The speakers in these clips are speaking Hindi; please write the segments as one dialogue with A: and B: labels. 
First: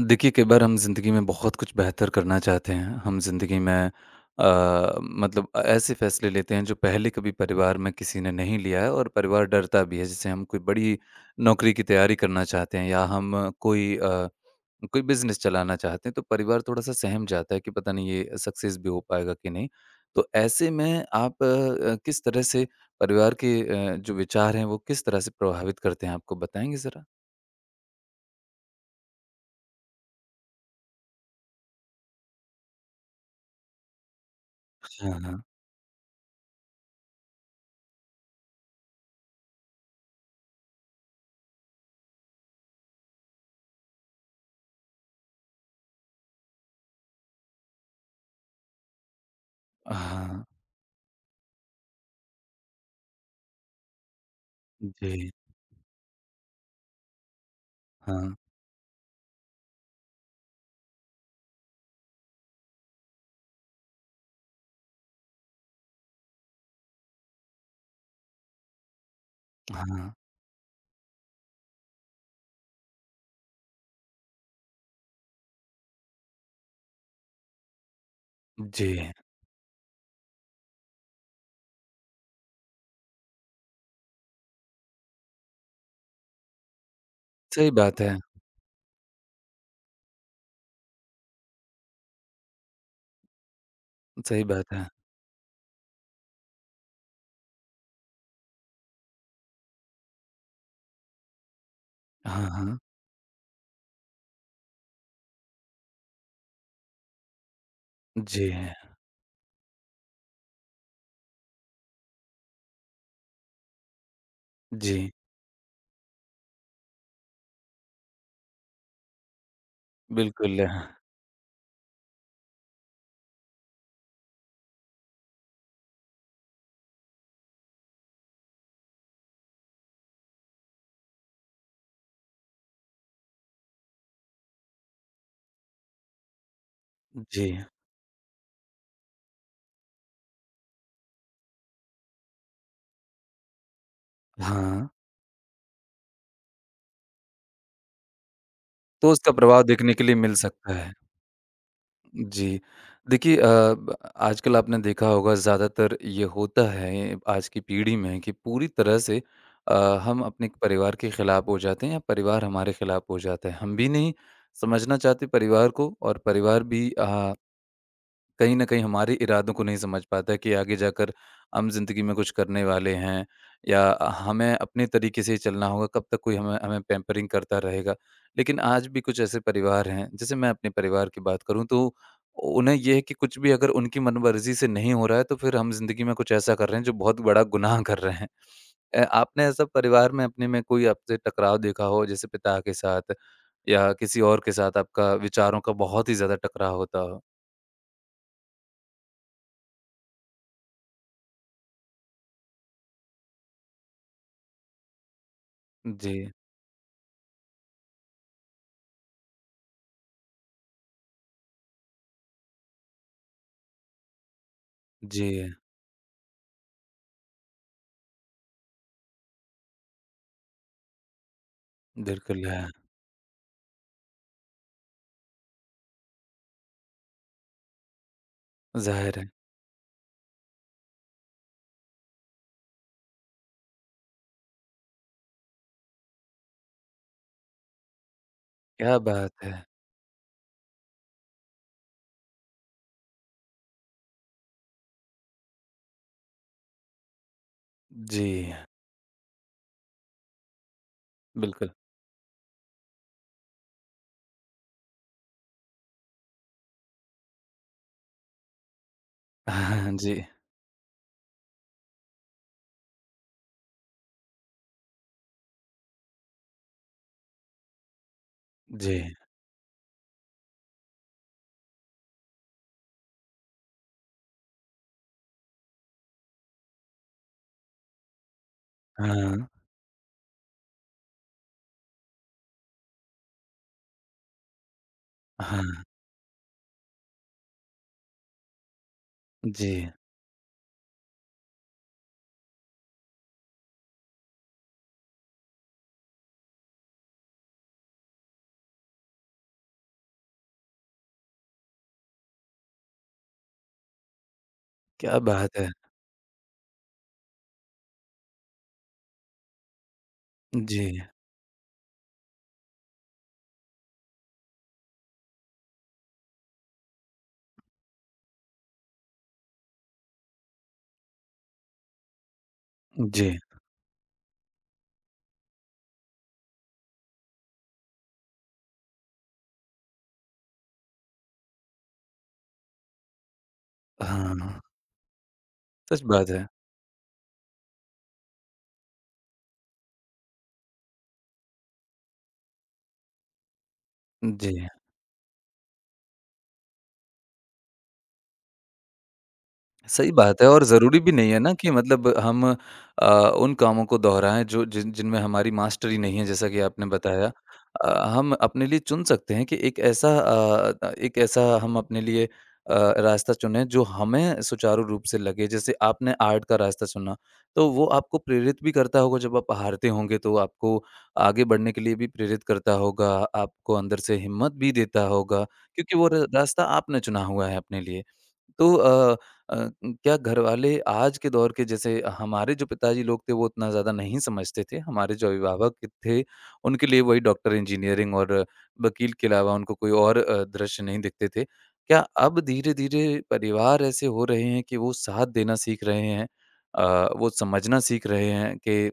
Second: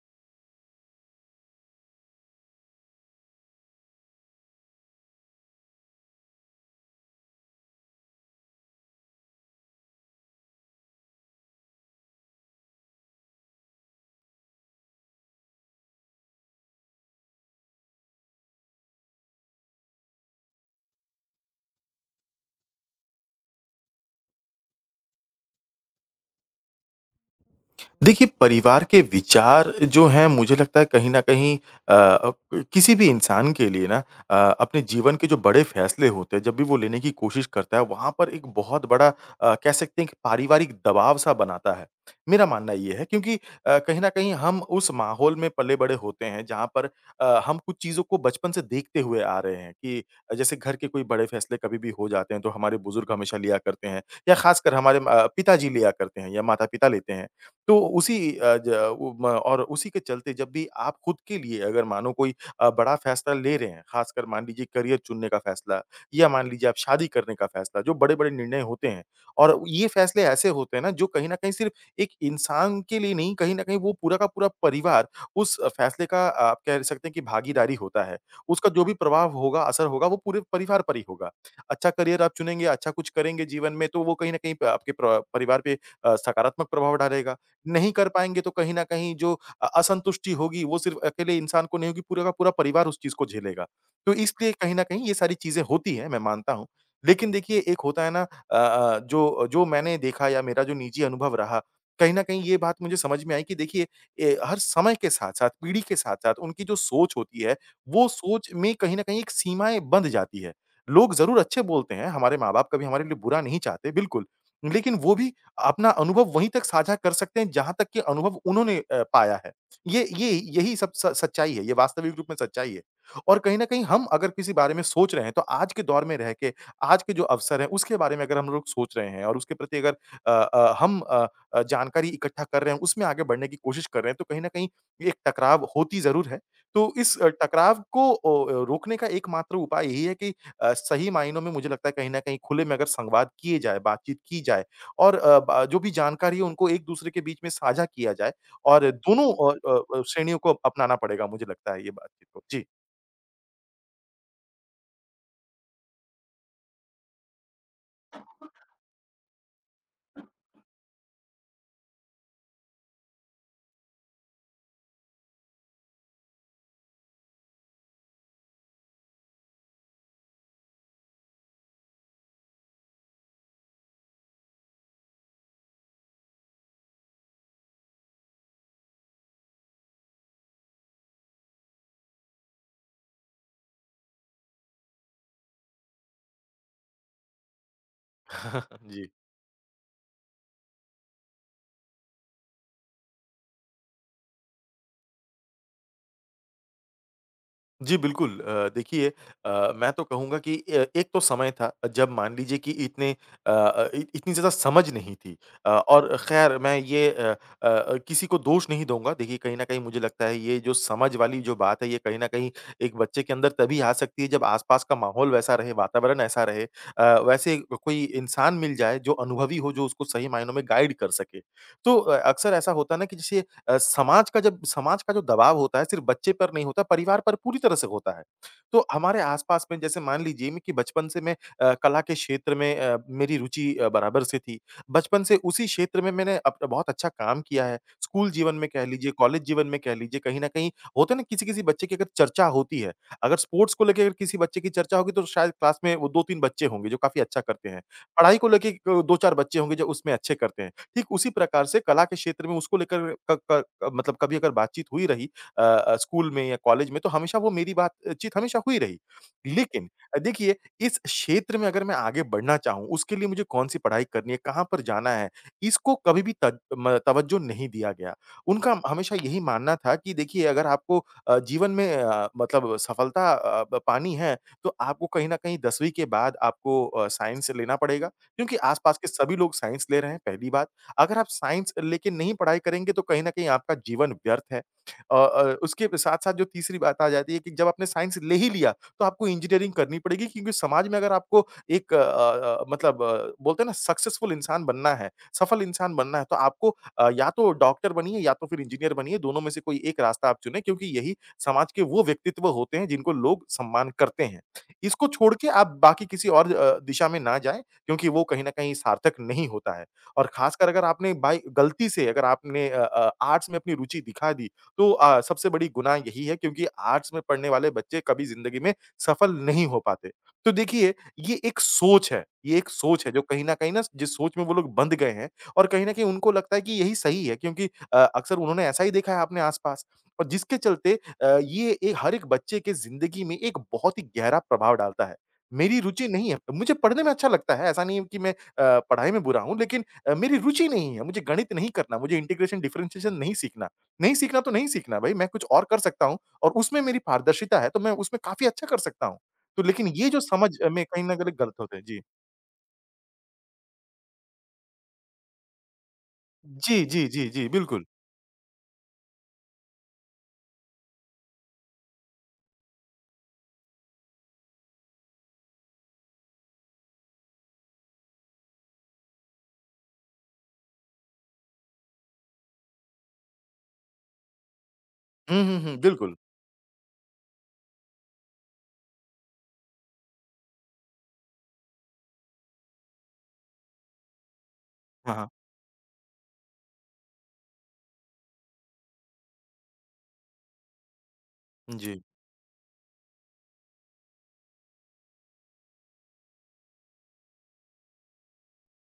A: देखिए, कई बार हम ज़िंदगी में बहुत कुछ बेहतर करना चाहते हैं। हम ज़िंदगी में अ, मतलब ऐसे फ़ैसले लेते हैं जो पहले कभी परिवार में किसी ने नहीं लिया है और परिवार डरता भी है। जैसे हम कोई बड़ी नौकरी की तैयारी करना चाहते हैं या हम कोई अ, कोई बिज़नेस चलाना चाहते हैं, तो परिवार थोड़ा-सा सहम जाता है कि पता नहीं ये सक्सेस भी हो पाएगा कि नहीं। तो ऐसे में आप किस तरह से परिवार के जो विचार हैं वो किस तरह से प्रभावित करते हैं, आपको बताएंगे ज़रा?
B: देखिए, परिवार के विचार जो हैं मुझे लगता है कहीं न कहीं अ अ, किसी भी इंसान के लिए ना अपने
A: अच्छा,
B: जीवन के जो
A: हाँ।
B: बड़े फ़ैसले होते हैं जब भी वो लेने की कोशिश करता है वहाँ पर एक बहुत बड़ा कह सकते हैं कि पारिवारिक दबाव सा बनाता है। मेरा मानना ये है क्योंकि कहीं न कहीं हम उस माहौल में पले-बड़े होते हैं जहाँ पर हम कुछ चीज़ों को बचपन से देखते हुए आ रहे हैं कि
A: हाँ।
B: जैसे घर के कोई बड़े फ़ैसले कभी भी हो जाते हैं तो हमारे बुज़ुर्ग हमेशा लिया करते हैं या ख़ासकर हमारे
A: जी,
B: पिताजी लिया करते हैं या माता-पिता लेते हैं। तो उसी
A: हाँ।
B: अ, ज उ म और उसी के चलते जब भी आप खुद के लिए अगर मानो कोई बड़ा फैसला ले रहे हैं, ख़ासकर मान लीजिए करियर चुनने का फैसला या मान लीजिए आप शादी करने का फैसला, जो बड़े-बड़े निर्णय होते हैं और ये
A: हाँ,
B: फैसले ऐसे होते हैं ना जो कहीं न कहीं सिर्फ़ एक इंसान के लिए नहीं, कहीं न कहीं वो पूरा का पूरा परिवार उस फैसले का आप कह सकते हैं कि भागीदारी होता है। उसका जो भी
A: जी,
B: प्रभाव होगा, असर होगा वो पूरे परिवार पर ही होगा। अच्छा करियर आप चुनेंगे, अच्छा कुछ करेंगे जीवन में तो वो कहीं न कहीं प आपके प्र परिवार पे सकारात्मक प्रभाव डालेगा।
A: सही
B: नहीं
A: बात
B: कर
A: है,
B: पाएँगे तो कहीं न कहीं जो असंतुष्टि होगी वो सिर्फ़ अकेले इंसान को नहीं होगी, पूरा का पूरा परिवार उस चीज़ को झेलेगा। तो
A: सही
B: इसलिए
A: बात
B: कहीं न
A: है।
B: कहीं ये सारी चीज़ें होती हैं, मैं मानता हूँ। लेकिन देखिए एक होता है ना जो जो मैंने देखा या मेरा जो निजी अनुभव रहा, कहीं न कहीं
A: हाँ,
B: ये बात
A: हाँ,
B: मुझे समझ में आई कि देखिए हर समय के साथ-साथ, पीढ़ी के साथ-साथ उनकी जो सोच होती है, वो सोच
A: जी,
B: में कहीं न कहीं एक सीमाएँ बँध जाती है। लोग ज़रूर अच्छे बोलते हैं, हमारे माँ-बाप कभी हमारे लिए बुरा नहीं चाहते, बिल्कुल। लेकिन
A: जी,
B: वो भी अपना अनुभव वहीं तक साझा कर सकते हैं जहाँ तक कि अनुभव उन्होंने पाया है। ये
A: बिल्कुल,
B: यही सब स सच्चाई है, ये वास्तविक रूप में सच्चाई है। और कहीं न कहीं हम अगर किसी बारे में सोच रहे हैं तो आज के दौर में रह के, आज के जो अवसर हैं उसके बारे में अगर हम लोग सोच रहे हैं और उसके प्रति अगर हम जानकारी इकट्ठा कर रहे हैं, उसमें आगे बढ़ने की कोशिश कर रहे हैं तो कहीं न कहीं एक टकराव होती ज़रूर है। तो इस
A: जी,
B: टकराव को ओ रोकने का एकमात्र उपाय यही है कि सही मायनों में मुझे लगता है कहीं न कहीं खुले में अगर संवाद किए जाएँ, बातचीत की जाए
A: हाँ,
B: और अ, ब जो भी जानकारी है उनको एक-दूसरे के बीच में साझा किया जाए और
A: तो
B: दोनों
A: उसका प्रभाव देखने के लिए मिल
B: श्रेणियों को
A: सकता है।
B: अपनाना पड़ेगा मुझे लगता है ये बातचीत को।
A: जी,
B: जी।
A: देखिए अ, ब आजकल आपने देखा होगा ज़्यादातर ये होता है आज की पीढ़ी में कि पूरी तरह से अ, हम अपने परिवार के खिलाफ हो जाते हैं या परिवार हमारे खिलाफ हो जाता है। हम भी नहीं समझना चाहते परिवार को और परिवार भी कहीं न कहीं हमारे इरादों को नहीं समझ पाता कि आगे जाकर हम ज़िंदगी में कुछ करने वाले हैं या हमें अपने तरीके से ही चलना होगा, कब तक कोई हमें हमें पैम्परिंग करता रहेगा। लेकिन आज भी कुछ ऐसे परिवार हैं, जैसे मैं अपने परिवार की बात करूँ तो उन्हें ये है कि कुछ भी अगर उनकी मनमर्ज़ी से नहीं हो रहा है, तो फिर हम ज़िंदगी में कुछ ऐसा कर रहे हैं जो बहुत बड़ा गुनाह कर रहे हैं।
B: जी।
A: आपने ऐसा परिवार में अपने में कोई आपसे टकराव देखा हो जैसे पिता के साथ या किसी और के साथ आपका विचारों का बहुत ही ज़्यादा टकराव होता हो?
B: जी, बिल्कुल। देखिए मैं तो कहूँगा कि एक तो समय था जब मान लीजिए कि इतने अ अ, इ इतनी ज़्यादा समझ नहीं थी
A: जी।
B: और ख़ैर मैं ये किसी को दोष नहीं दूँगा। देखिए कहीं न कहीं मुझे लगता है ये जो समझ वाली जो बात है ये कहीं न कहीं एक बच्चे के अंदर तभी आ सकती है जब आस-पास का
A: जी,
B: माहौल वैसा रहे, वातावरण ऐसा रहे। वैसे कोई इंसान मिल जाए जो अनुभवी हो, जो उसको सही मायनों में गाइड कर सके। तो
A: बिल्कुल
B: अक्सर
A: है,
B: ऐसा होता है ना कि जैसे समाज का जो दबाव होता है सिर्फ बच्चे पर नहीं होता, परिवार पर पूरी तरह से होता है। तो
A: ज़ाहिर
B: हमारे
A: है।
B: आस-पास में जैसे मान लीजिए मैं कि बचपन से मैं कला के क्षेत्र में मेरी रुचि बराबर से थी। बचपन से उसी क्षेत्र में मैंने अप बहुत अच्छा काम किया है। स्कूल जीवन में कह
A: क्या
B: लीजिए,
A: बात
B: कॉलेज
A: है!
B: जीवन में कह लीजिए, कहीं न कहीं होता है ना किसी-किसी बच्चे की अगर चर्चा होती है, अगर स्पोर्ट्स को लेके अगर किसी बच्चे की चर्चा होगी तो शायद क्लास में वो 2-3 बच्चे होंगे जो काफ़ी अच्छा करते हैं।
A: जी,
B: पढ़ाई को लेके 2-4 बच्चे होंगे जो उसमें अच्छे करते हैं। ठीक उसी प्रकार
A: बिल्कुल।
B: से कला के क्षेत्र में उसको लेकर क क क- मतलब कभी अगर बातचीत हुई रही स्कूल में या कॉलेज में तो हमेशा वो मेरी बातचीत हमेशा हुई रही। लेकिन
A: हाँ जी,
B: देखिए इस क्षेत्र में अगर मैं आगे बढ़ना चाहूँ, उसके लिए मुझे कौन-सी पढ़ाई करनी है, कहाँ पर जाना है, इसको कभी भी तज म तवज्जो नहीं दिया गया। उनका
A: जी।
B: हमेशा यही मानना था कि देखिए अगर आपको जीवन में मतलब सफलता अ, ब पानी है, तो आपको कहीं न कहीं 10वीं के बाद आपको साइंस लेना पड़ेगा, क्योंकि आस-पास के सभी
A: हाँ,
B: लोग साइंस ले रहे हैं, पहली बात। अगर आप साइंस लेके नहीं पढ़ाई करेंगे तो कहीं न कहीं आपका जीवन व्यर्थ है।
A: हाँ,
B: उसके साथ-साथ जो तीसरी बात आ जाती है कि जब आपने साइंस ले ही लिया तो आपको
A: जी,
B: इंजीनियरिंग करनी पड़ेगी क्योंकि समाज में अगर आपको एक मतलब बोलते हैं ना सक्सेसफुल इंसान बनना है, सफल इंसान बनना है तो आपको या तो डॉक्टर बनिए या तो फिर इंजीनियर बनिए, दोनों में से कोई एक रास्ता आप चुनें क्योंकि यही समाज के वो व्यक्तित्व होते हैं जिनको लोग सम्मान करते हैं। इसको
A: क्या
B: छोड़ के
A: बात
B: आप
A: है!
B: बाकी किसी और दिशा में ना जाएँ क्योंकि वो कहीं न कहीं सार्थक नहीं होता है। और ख़ासकर अगर
A: जी,
B: आपने बाई गलती से अगर आपने आर्ट्स में अपनी रुचि दिखा दी, तो सबसे बड़ी गुनाह यही है क्योंकि आर्ट्स में पढ़ने वाले बच्चे कभी ज़िंदगी में सफल नहीं हो पाते। तो देखिए, ये एक सोच है जो
A: जी,
B: कहीं न कहीं ना जिस सोच में वो लोग बँध गए हैं और कहीं न कहीं उनको लगता है कि यही सही है क्योंकि अक्सर उन्होंने ऐसा ही देखा है अपने आस-पास और जिसके चलते अ, ये ए हर एक बच्चे के ज़िंदगी में एक बहुत ही
A: हाँ,
B: गहरा प्रभाव डालता है। मेरी
A: सच
B: रुचि नहीं
A: बात
B: है,
A: है।
B: मुझे पढ़ने में अच्छा लगता है, ऐसा नहीं है कि मैं पढ़ाई में बुरा हूँ लेकिन मेरी रुचि नहीं है, मुझे गणित नहीं करना, मुझे इंटीग्रेशन डिफरेंशिएशन नहीं सीखना। नहीं सीखना तो नहीं
A: जी।
B: सीखना भई, मैं कुछ और कर सकता हूँ और उसमें मेरी पारदर्शिता है, तो मैं उसमें काफ़ी अच्छा कर सकता हूँ। तो लेकिन ये
A: सही
B: जो
A: बात है
B: समझ
A: और
B: में
A: ज़रूरी
B: कहीं
A: भी
B: न
A: नहीं
B: कहीं
A: है ना
B: गलत
A: कि
B: होते हैं। जी।
A: मतलब हम अ, उन कामों को दोहराएँ जो जिनमें हमारी मास्टरी नहीं है जैसा कि
B: जी,
A: आपने
B: जी, जी,
A: बताया।
B: जी, बिल्कुल।
A: हम अपने लिए चुन सकते हैं कि एक ऐसा हम अपने लिए रास्ता चुनें जो हमें सुचारू रूप से लगे। जैसे आपने आर्ट का रास्ता चुना, तो वो आपको प्रेरित भी करता होगा जब आप हारते होंगे तो आपको आगे बढ़ने के लिए भी प्रेरित करता होगा, आपको अंदर से हिम्मत भी देता
B: हुँ,
A: होगा
B: हुँ, हुँ,
A: क्योंकि वो
B: बिल्कुल।
A: र रास्ता आपने चुना हुआ है अपने लिए। तो अ, क्या घरवाले आज के दौर के जैसे हमारे जो पिताजी लोग थे वो उतना ज़्यादा नहीं समझते थे।
B: हाँ,
A: हमारे जो
B: हाँ।
A: अभिभावक थे उनके लिए वही डॉक्टर, इंजीनियरिंग और वकील के अलावा उनको कोई और दृश्य नहीं दिखते थे।
B: जी।
A: क्या अब धीरे-धीरे परिवार ऐसे हो रहे हैं कि वो साथ देना सीख रहे हैं वो समझना सीख रहे हैं कि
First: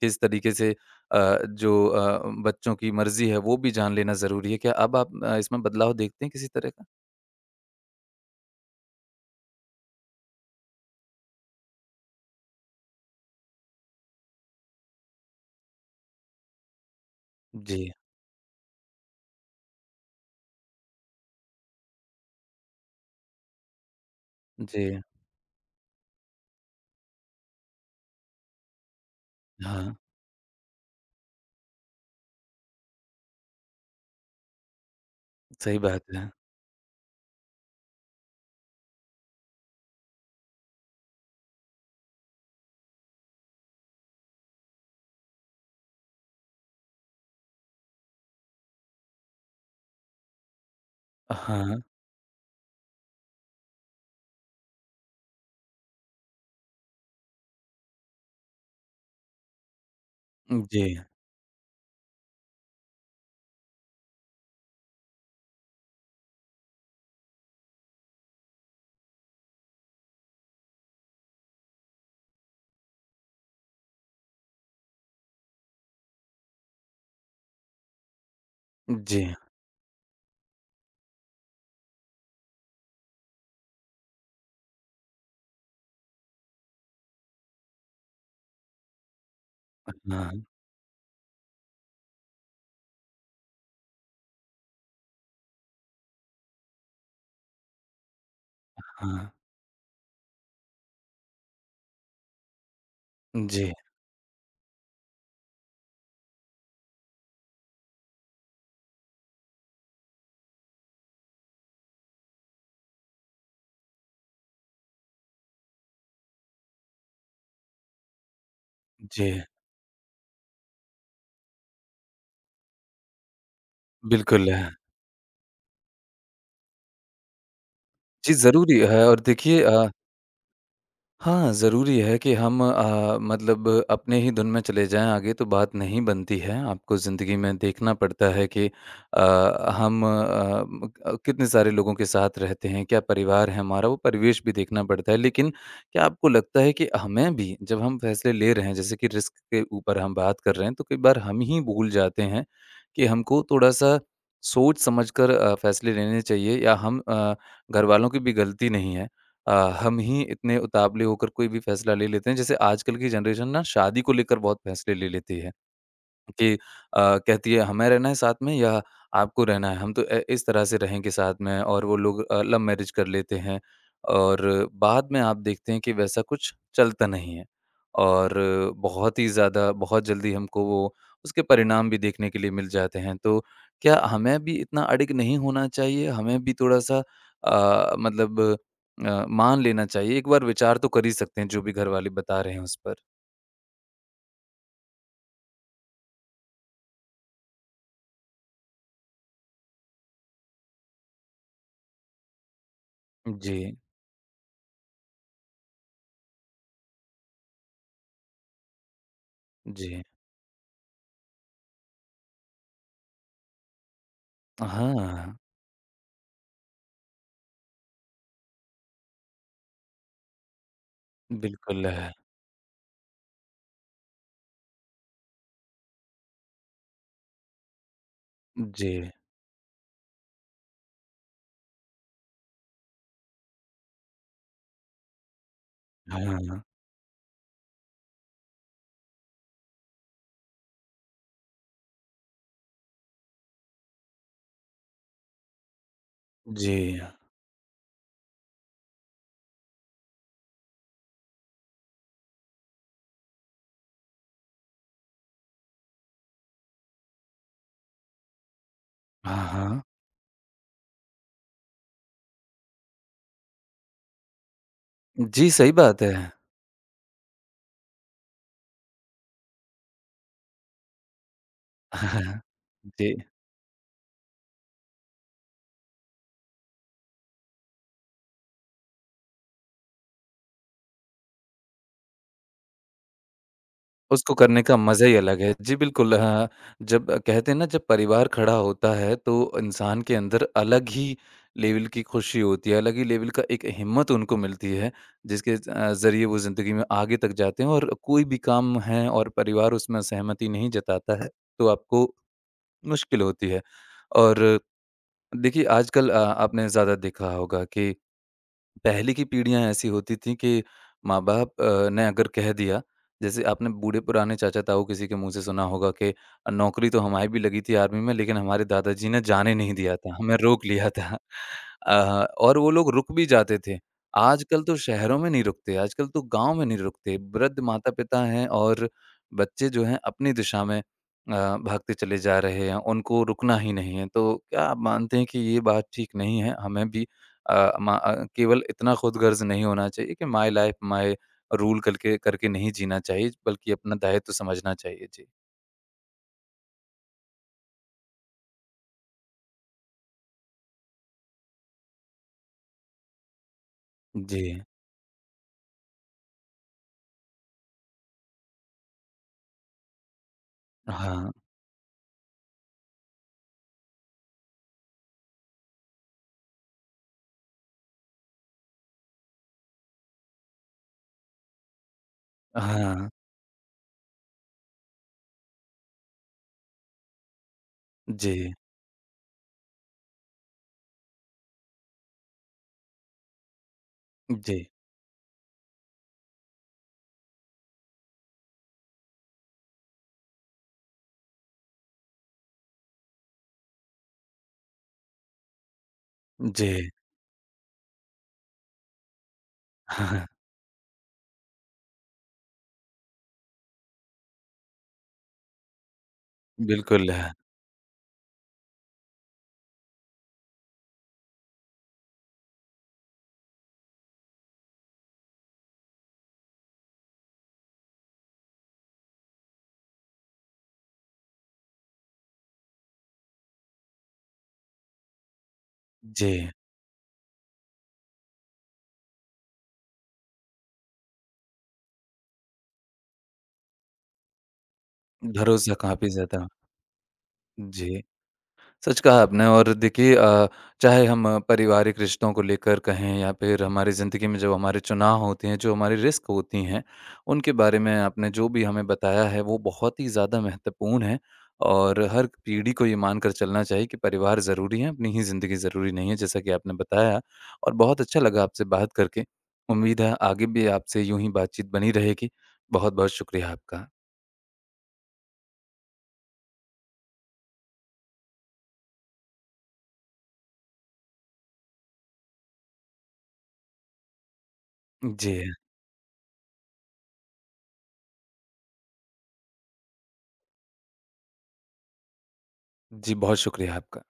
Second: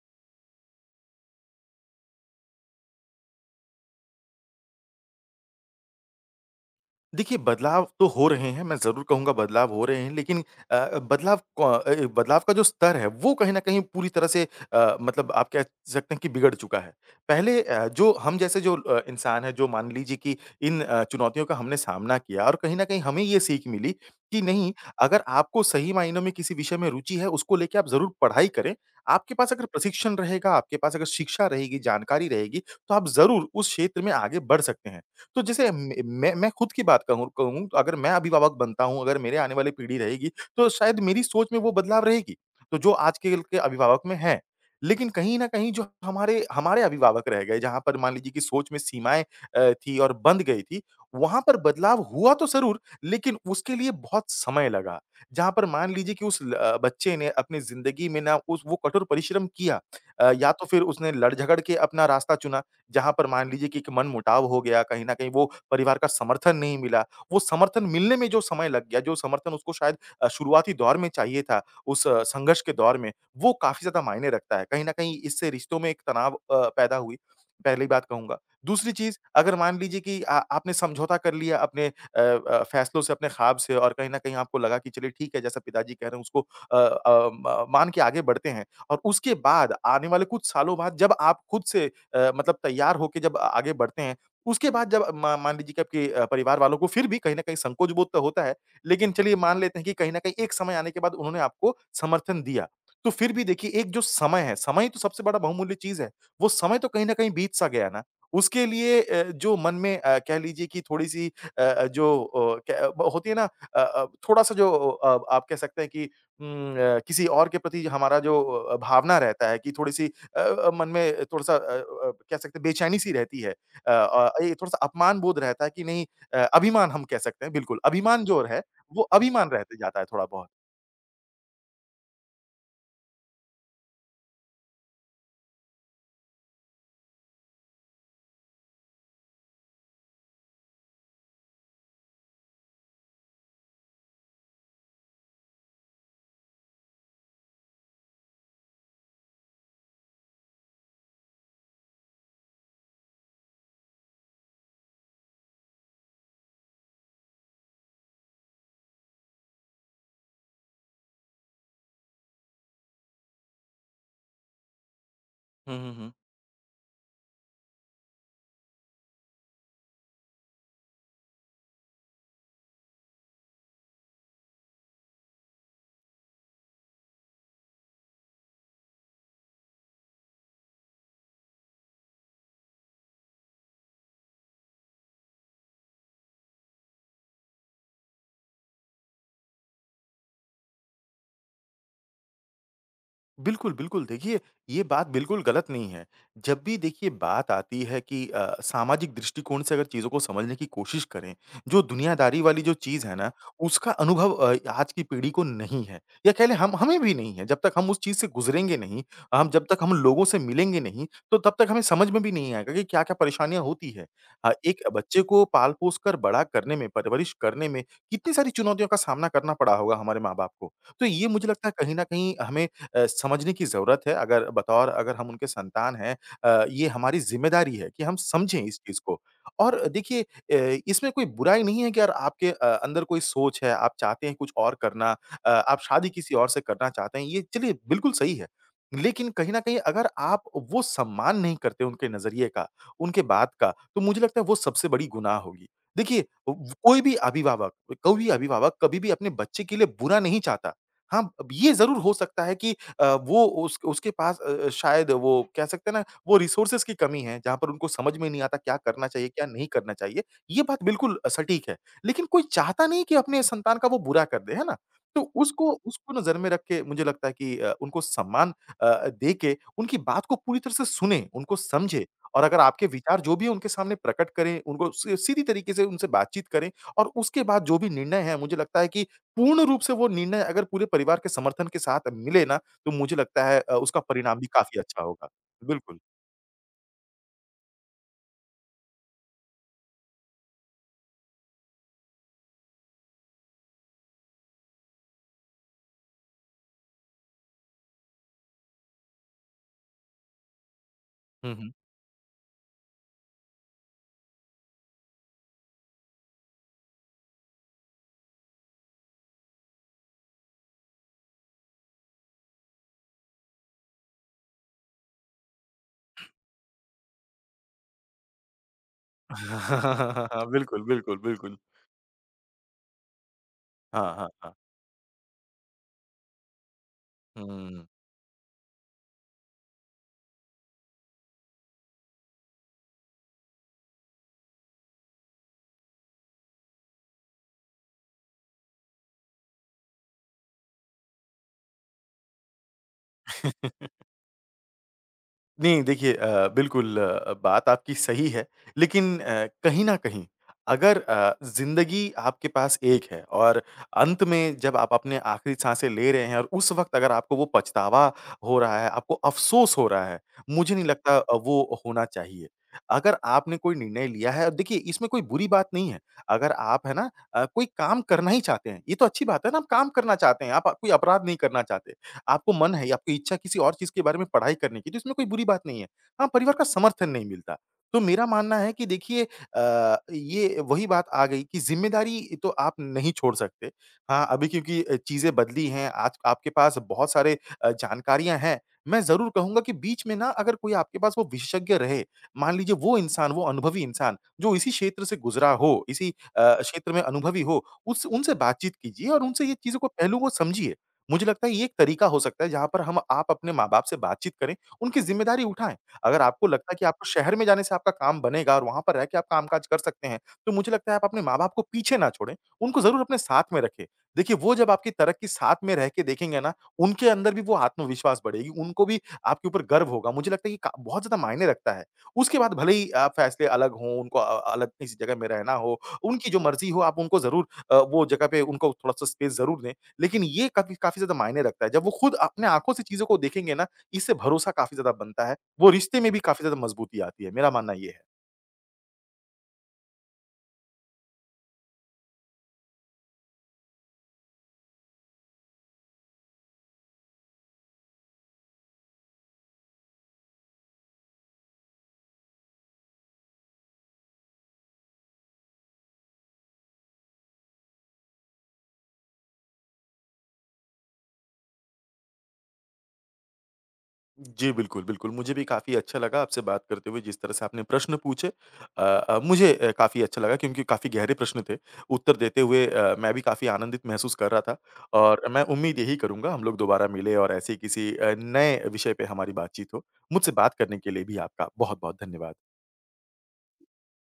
A: किस तरीके से जो बच्चों की मर्ज़ी है वो भी जान लेना ज़रूरी है। क्या अब आप इसमें बदलाव देखते हैं किसी तरह का?
B: देखिए, बदलाव तो हो रहे हैं, मैं ज़रूर कहूँगा बदलाव हो रहे हैं, लेकिन बदलाव का जो स्तर है, वो कहीं न कहीं पूरी तरह से मतलब आप कह सकते हैं कि बिगड़ चुका है। पहले
A: जी,
B: जो हम जैसे जो इंसान हैं, जो मान लीजिए कि इन चुनौतियों का हमने सामना किया और कहीं न कहीं हमें ये सीख मिली कि नहीं,
A: जी।
B: अगर आपको सही मायनों में किसी विषय में रुचि है, उसको लेके आप ज़रूर पढ़ाई करें। आपके पास अगर
A: हाँ,
B: प्रशिक्षण रहेगा, आपके पास अगर शिक्षा रहेगी, जानकारी रहेगी, तो आप ज़रूर उस क्षेत्र में आगे बढ़ सकते हैं। तो जैसे
A: सही
B: मे
A: बात है।
B: मैं खुद की बात कहूँ कहूँ तो अगर मैं अभिभावक बनता हूँ, अगर मेरे आने वाली पीढ़ी रहेगी, तो शायद मेरी सोच में वो बदलाव रहेगी। तो जो आज के अभिभावक में है। लेकिन कहीं न कहीं जो हमारे हमारे अभिभावक रह गए, जहाँ पर मान लीजिए कि सोच में सीमाएँ थी और बंध गई थी, वहाँ पर
A: हाँ,
B: बदलाव हुआ तो ज़रूर, लेकिन उसके लिए बहुत समय लगा। जहाँ पर मान लीजिए कि उस बच्चे ने अपनी ज़िंदगी में ना उस वो कठोर परिश्रम किया या तो फिर
A: जी।
B: उसने लड़-झगड़ के अपना रास्ता चुना। जहाँ पर मान लीजिए कि एक मनमुटाव हो गया, कहीं न कहीं वो परिवार का समर्थन नहीं मिला, वो समर्थन मिलने में जो समय लग गया, जो समर्थन उसको शायद शुरुआती दौर में चाहिए था, उस संघर्ष के दौर में, वो काफ़ी ज़्यादा मायने रखता है। कहीं न कहीं इससे रिश्तों में एक तनाव पैदा हुई, पहली बात कहूँगा। दूसरी चीज़,
A: जी।
B: अगर मान लीजिए कि आ आपने समझौता कर लिया अपने फैसलों से, अपने ख़्वाब से और कहीं न कहीं आपको लगा कि चलिए ठीक है, जैसा पिताजी कह रहे हैं उसको अ अ, म मान के आगे बढ़ते हैं और उसके बाद आने वाले
A: हाँ,
B: कुछ सालों बाद जब आप खुद से मतलब तैयार होके जब आ आगे बढ़ते हैं, उसके बाद जब मा मान लीजिए कि आपके परिवार वालों को फिर भी कहीं न कहीं संकोच बोध तो होता है, लेकिन
A: हाँ।
B: चलिए मान लेते हैं कि कहीं न कहीं एक समय आने के बाद उन्होंने आपको समर्थन दिया। तो फिर भी देखिए
A: जी,
B: एक जो समय है, समय ही तो सबसे बड़ा बहुमूल्य चीज़ है। वो समय तो कहीं न कहीं बीत सा गया ना। उसके लिए जो मन में कह लीजिए कि थोड़ी-सी जो क ब होती है ना थोड़ा-सा जो आप कह सकते हैं कि किसी और के प्रति हमारा जो भावना
A: जी।
B: रहता है कि थोड़ी-सी मन में थोड़ा-सा कह सकते हैं बेचैनी-सी रहती है।
A: बिल्कुल।
B: ये
A: है
B: थोड़ा-सा अपमान बोध रहता है कि नहीं अभिमान हम कह सकते हैं बिल्कुल, अभिमान
A: जी,
B: जो है,
A: ज़रूरी
B: वो
A: है और
B: अभिमान
A: देखिए
B: रह
A: अ
B: जाता है थोड़ा-बहुत।
A: हाँ, ज़रूरी है कि हम मतलब अपने ही धुन में चले जाएँ आगे तो बात नहीं बनती है। आपको ज़िंदगी में देखना पड़ता है कि अ, हम कितने सारे लोगों के साथ रहते हैं, क्या परिवार है हमारा, वो परिवेश भी देखना पड़ता है। लेकिन क्या आपको लगता है कि हमें भी जब हम फैसले ले रहे हैं, जैसे कि रिस्क के ऊपर हम बात कर रहे हैं, तो कई बार हम ही भूल जाते हैं कि हमको थोड़ा-सा सोच समझ कर फैसले लेने चाहिए या हम घरवालों की भी गलती नहीं है। अ, हम ही इतने उतावले होकर कोई भी फैसला ले लेते हैं। जैसे आजकल की जनरेशन ना शादी को लेकर बहुत फैसले ले लेती है।
B: हुँ, हुँ, हुँ।
A: कि अ, कहती है हमें रहना है साथ में या आपको रहना है हम तो इस तरह से रहेंगे साथ में और वो लोग लव मैरिज कर लेते हैं और बाद में आप देखते हैं कि वैसा कुछ चलता नहीं है और बहुत ही ज़्यादा बहुत जल्दी हमको वो उसके परिणाम भी देखने के लिए मिल जाते हैं तो क्या हमें भी इतना अड़िग नहीं होना चाहिए हमें भी थोड़ा सा मतलब मान लेना चाहिए एक बार विचार तो कर ही सकते हैं जो भी घर वाले बता रहे हैं उस पर।
B: बिल्कुल, बिल्कुल। देखिए, ये बात बिल्कुल गलत नहीं है। जब भी देखिए बात आती है कि सामाजिक दृष्टिकोण से अगर चीज़ों को समझने की कोशिश करें, जो दुनियादारी वाली जो चीज़ है ना,
A: जी।
B: उसका अनुभव आज की पीढ़ी को नहीं है या कह लें हम हमें भी नहीं है। जब तक हम उस चीज़ से गुज़रेंगे नहीं, हम जब तक हम
A: जी।
B: लोगों से मिलेंगे नहीं, तो तब तक हमें समझ में भी नहीं आएगा कि क्या-क्या परेशानियाँ होती हैं। एक बच्चे
A: हाँ।
B: को पाल-पोस कर बड़ा करने में, परवरिश करने में कितनी सारी चुनौतियों का सामना करना पड़ा होगा हमारे माँ-बाप को। तो ये मुझे लगता है
A: बिल्कुल,
B: कहीं न
A: है।
B: कहीं हमें समझने की ज़रूरत है। अगर हम उनके संतान हैं ये हमारी ज़िम्मेदारी है कि हम समझें इस
A: जी।
B: चीज़ को। और देखिए इसमें कोई बुराई नहीं है कि यार आपके अंदर कोई सोच है, आप चाहते हैं कुछ और करना आप शादी
A: हाँ,
B: किसी और से करना चाहते हैं, ये चलिए बिल्कुल सही है। लेकिन कहीं न कहीं अगर आप वो सम्मान नहीं करते उनके नज़रिए का, उनके बात का, तो मुझे लगता है वो सबसे बड़ी गुनाह होगी। देखिए
A: जी।
B: कोई भी अभिभावक कोई भी अभिभावक कभी भी अपने बच्चे के लिए बुरा नहीं चाहता। हाँ, अब ये ज़रूर हो सकता है कि वो उस उसके पास शायद वो कह सकते हैं ना, वो रिसोर्सेज़ की कमी है, जहाँ पर उनको समझ में नहीं आता क्या करना चाहिए,
A: हाँ,
B: क्या नहीं
A: हाँ।
B: करना चाहिए। ये बात बिल्कुल सटीक है। लेकिन कोई चाहता नहीं कि अपने संतान का वो बुरा कर दे, है ना? तो
A: जी,
B: उसको
A: सही बात
B: उसको
A: है।
B: नज़र में रख के मुझे लगता है कि उनको सम्मान दे के उनकी बात को पूरी तरह से सुनें, उनको समझें
A: हाँ,
B: और अगर आपके
A: जी,
B: विचार जो भी है उनके सामने प्रकट करें, उनको सी सीधी तरीके से उनसे बातचीत करें और उसके बाद जो भी निर्णय है, मुझे लगता है कि पूर्ण रूप से वो निर्णय अगर पूरे परिवार के समर्थन के साथ मिले ना, तो मुझे लगता है उसका
A: उसको
B: परिणाम भी
A: करने का
B: काफ़ी अच्छा
A: मज़ा ही
B: होगा।
A: अलग है। जी,
B: बिल्कुल।
A: बिल्कुल हाँ, जब कहते हैं ना जब परिवार खड़ा होता है तो इंसान के अंदर अलग ही लेवल की खुशी होती है, अलग ही लेवल का एक हिम्मत उनको मिलती है जिसके ज़रिए वो ज़िंदगी में आगे तक जाते हैं और कोई भी काम है और परिवार उसमें सहमति नहीं जताता है,
B: हुँ,
A: तो
B: हुँ।
A: आपको मुश्किल होती है और देखिए आजकल आपने ज़्यादा देखा होगा कि पहले की पीढ़ियाँ ऐसी होती थी कि माँ-बाप ने अगर कह दिया जैसे आपने बूढ़े-पुराने चाचा-ताऊ किसी के मुँह से सुना होगा कि नौकरी तो हमारी भी लगी थी आर्मी में लेकिन हमारे दादाजी ने जाने नहीं दिया था, हमें रोक
B: बिल्कुल,
A: लिया था।
B: बिल्कुल, बिल्कुल।
A: और वो लोग रुक भी जाते थे।
B: हाँ, हाँ, हाँ।
A: आजकल तो शहरों में नहीं रुकते, आजकल तो गाँव में नहीं रुकते। वृद्ध
B: हुँ।
A: माता-पिता हैं और बच्चे जो हैं अपनी दिशा में भागते चले जा रहे हैं, उनको रुकना ही नहीं है। तो क्या आप मानते हैं कि ये बात ठीक नहीं है? हमें भी केवल इतना खुदगर्ज़ नहीं होना चाहिए कि माय लाइफ माय रूल करके करके नहीं जीना चाहिए, बल्कि अपना दायित्व समझना चाहिए। जी।
B: नहीं, देखिए बिल्कुल बात आपकी सही है। लेकिन कहीं न कहीं अगर ज़िंदगी आपके पास एक है और अंत
A: जी।
B: में जब आप अपने आखिरी साँसें ले रहे हैं और उस वक़्त अगर आपको वो पछतावा हो रहा है, आपको अफ़सोस हो रहा है, मुझे नहीं लगता
A: हाँ।
B: वो होना चाहिए। अगर आपने कोई निर्णय लिया है और देखिए इसमें कोई बुरी बात नहीं है। अगर आप है ना कोई काम करना ही चाहते हैं, ये तो अच्छी बात है ना, आप काम करना चाहते हैं, आप कोई अपराध नहीं करना चाहते। आपको मन है,
A: हाँ।
B: आपकी इच्छा किसी और चीज़ के बारे में पढ़ाई करने की, तो इसमें कोई बुरी बात नहीं है। हाँ, परिवार का समर्थन नहीं मिलता। तो मेरा
A: जी।
B: मानना है कि देखिए ये वही बात आ गई कि ज़िम्मेदारी तो आप नहीं छोड़ सकते। हाँ, अभी
A: जी।
B: क्योंकि चीज़ें बदली हैं, आज आपके पास बहुत सारे जानकारियाँ हैं। मैं ज़रूर कहूँगा कि बीच में ना अगर कोई आपके पास वो विशेषज्ञ रहे, मान लीजिए वो इंसान, वो अनुभवी इंसान जो इसी क्षेत्र से गुज़रा हो, इसी
A: जी।
B: क्षेत्र में अनुभवी हो, उस उनसे बातचीत कीजिए और उनसे ये चीज़ों को पहलू
A: हाँ
B: को समझिए। मुझे लगता है ये एक तरीका हो सकता है जहाँ पर हम आप अपने माँ-बाप से बातचीत करें, उनकी ज़िम्मेदारी उठाएँ। अगर आपको लगता है कि आपको
A: बिल्कुल। है
B: शहर में जाने से आपका काम बनेगा और वहाँ पर रह के आप काम-काज कर सकते हैं, तो मुझे लगता है आप अपने माँ-बाप को पीछे ना छोड़ें, उनको ज़रूर अपने साथ में रखें। देखिए वो जब आपकी तरक्की साथ में रह के देखेंगे ना, उनके अंदर भी वो आत्मविश्वास बढ़ेगी, उनको भी आपके ऊपर गर्व होगा। मुझे लगता है ये का बहुत ज़्यादा मायने रखता है। उसके बाद भले ही फ़ैसले अलग हों, उनको अलग किसी जगह में रहना हो, उनकी
A: जी।
B: जो मर्ज़ी हो आप उनको ज़रूर वो जगह पे उनको थोड़ा-सा स्पेस ज़रूर दें। लेकिन ये काफ़ी काफ़ी ज़्यादा मायने रखता है। जब वो खुद अपने आँखों से चीज़ों को देखेंगे ना, इससे भरोसा काफ़ी ज़्यादा बनता है। वो
A: भरोसा
B: रिश्ते में
A: काफ़ी
B: भी काफ़ी
A: ज़्यादा।
B: ज़्यादा मज़बूती आती है, मेरा मानना ये है।
A: जी। सच कहा आपने और देखिए, चाहे हम पारिवारिक रिश्तों को लेकर कहें या फिर हमारी ज़िंदगी में जो हमारे चुनाव होते हैं, जो हमारी रिस्क होती हैं, उनके बारे में आपने जो भी हमें बताया है वो बहुत ही ज़्यादा महत्वपूर्ण है और हर पीढ़ी को ये मानकर चलना चाहिए कि परिवार ज़रूरी है, अपनी ही ज़िंदगी ज़रूरी नहीं है, जैसा कि आपने बताया और बहुत अच्छा लगा आपसे बात करके। उम्मीद है आगे भी आपसे यूँ ही बातचीत बनी रहेगी। बहुत-बहुत शुक्रिया आपका।
B: जी, बिल्कुल, बिल्कुल। मुझे भी काफ़ी अच्छा लगा आपसे बात करते हुए, जिस तरह से आपने प्रश्न पूछे मुझे काफ़ी अच्छा लगा क्योंकि काफ़ी गहरे प्रश्न थे। उत्तर देते हुए मैं भी काफ़ी आनंदित महसूस कर रहा था और मैं
A: जी,
B: उम्मीद यही करूँगा हम लोग दोबारा मिले और ऐसे ही किसी नए विषय पे हमारी बातचीत हो। मुझसे बात करने के लिए भी आपका बहुत-बहुत धन्यवाद।
A: जी बहुत शुक्रिया आपका।